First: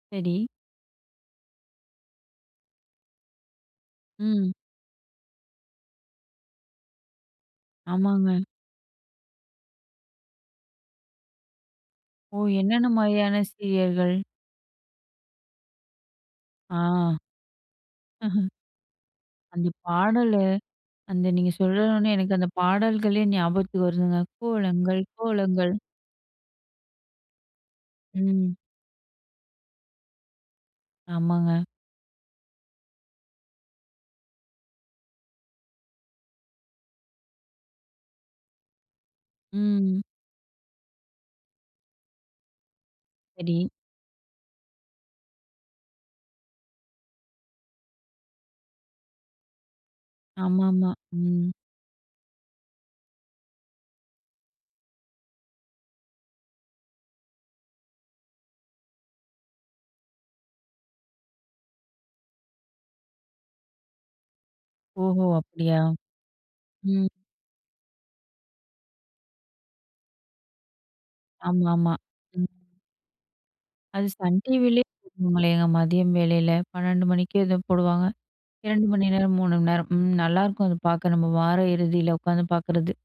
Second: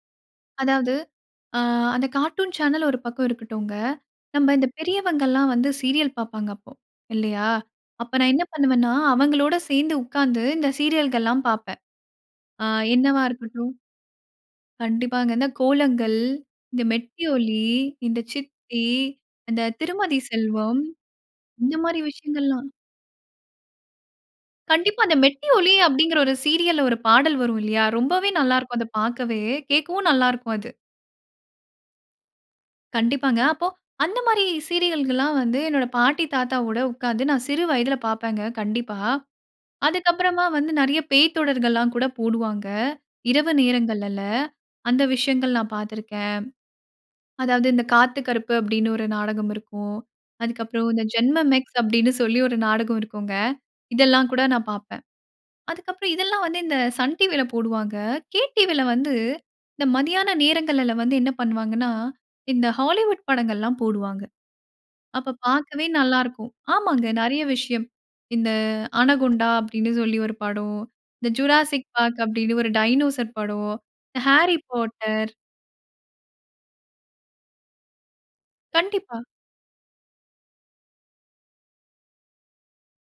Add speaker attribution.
Speaker 1: சரி.
Speaker 2: அதாவது ஆ, அந்த கார்ட்டூன் சேனல் 1 பக்கம் இருக்கட்டுங்க. நம்ப
Speaker 1: ம்.
Speaker 2: இந்த பெரியவர்கள்லாம் வந்து சீரியல் பார்ப்பாங்க அப்போ இல்லையா? அப்போ நான்
Speaker 1: ஆமாங்க.
Speaker 2: என்ன பண்ணுவேன்னா, அவங்களோட சேர்ந்து உட்கார்ந்து இந்த சீரியல்கள்லாம் பார்ப்பேன்.
Speaker 1: ஓ!
Speaker 2: ஆ
Speaker 1: என்னென்ன
Speaker 2: என்னவா
Speaker 1: மாதிரியான
Speaker 2: இருக்கட்டும்.
Speaker 1: சீரியல்கள்?
Speaker 2: கண்டிப்பாங்க அங்க கோலங்கள்,
Speaker 1: ஆ.
Speaker 2: இந்த மெட்டி ஒலி, இந்த சித்தி, இந்த
Speaker 1: அந்த
Speaker 2: திருமதி
Speaker 1: பாடலு
Speaker 2: செல்வம்,
Speaker 1: அந்த நீங்க
Speaker 2: இந்த மாதிரி
Speaker 1: சொல்லணும்னே எனக்கு அந்த
Speaker 2: விஷயங்கள்லாம்.
Speaker 1: பாடல்களே ஞாபகத்துக்கு வருதுங்க. கோலங்கள்,
Speaker 2: கண்டிப்பா. அந்த மெட்டி
Speaker 1: கோலங்கள்.
Speaker 2: ஒலி, அப்டிங்கிற 1 சீரியல்ல 1 பாடல் வரும் இல்லையா, ரொம்பவே
Speaker 1: ம்.
Speaker 2: நல்லா இருக்கும். அத பார்க்கவே கேட்கவும் நல்லா இருக்கும் அது.
Speaker 1: ஆமாங்க.
Speaker 2: கண்டிப்பாங்க. அப்போ அந்த மாரி சீரியல்கள்லாம் வந்து என்னுடைய பாட்டி தாத்தா கூட உட்கார்ந்து நான் சிறு வயதில பார்ப்பேங்க கண்டிப்பா.
Speaker 1: ம்.
Speaker 2: அதுக்கு அப்புறமா வந்து நெறைய பேய்த் தொடர்கள்லாம் கூட போடுவாங்க. இரவு
Speaker 1: சரி.
Speaker 2: நேரங்கள்லல அந்த விஷயங்கள் நான் பார்த்து இருக்கேன். அதாவது இந்த "காத்து கருப்பு" அப்டின்னு 1 நாடகம் இருக்கும். அதுக்கப்பறம்
Speaker 1: ஆமாமா.
Speaker 2: இந்த "ஜென்மம்
Speaker 1: ம்.
Speaker 2: மேக்ஸ்" அப்டின்னு சொல்லி 1 நாடகம் இருக்கும்ங்க. இதெல்லாம் கூட நான் பார்ப்பேன். அதுக்கப்புறம் இதெல்லாம் வந்து இந்த சன் டிவில போடுவாங்க. கே டிவில வந்து இந்த மதியான நேரங்கள்லல வந்து என்ன பண்ணுவாங்கன்னா, இந்த ஹாலிவுட் படங்கள்லாம் போடுவாங்க.
Speaker 1: ஓஹோ!
Speaker 2: அப்ப
Speaker 1: அப்டியா.
Speaker 2: பார்க்கவே நல்லா இருக்கும். ஆமாங்க
Speaker 1: ம்.
Speaker 2: நெறைய விஷயம். இந்த "அனகுண்டா" அப்டின்னு சொல்லி ஒரு படம், இந்த "ஜுராசிக்
Speaker 1: ஆமாமா.
Speaker 2: பார்க்"
Speaker 1: ம்.
Speaker 2: அப்படின்னு ஒரு டைனோசர் படம்,
Speaker 1: அது
Speaker 2: இந்த
Speaker 1: சன்
Speaker 2: Harry
Speaker 1: டிவிலேயே
Speaker 2: Potter.
Speaker 1: போடுவாங்களேங்க மதியம் வேளையில 12:00 மணிக்கே ஏதோ போடுவாங்க. 2 மணி
Speaker 2: கண்டிப்பா.
Speaker 1: நேரம் 3 மணி நேரம். ம். நல்லாருக்கும் அது பார்க்க நம்ம வார இறுதியில உக்காந்து பார்க்கறது.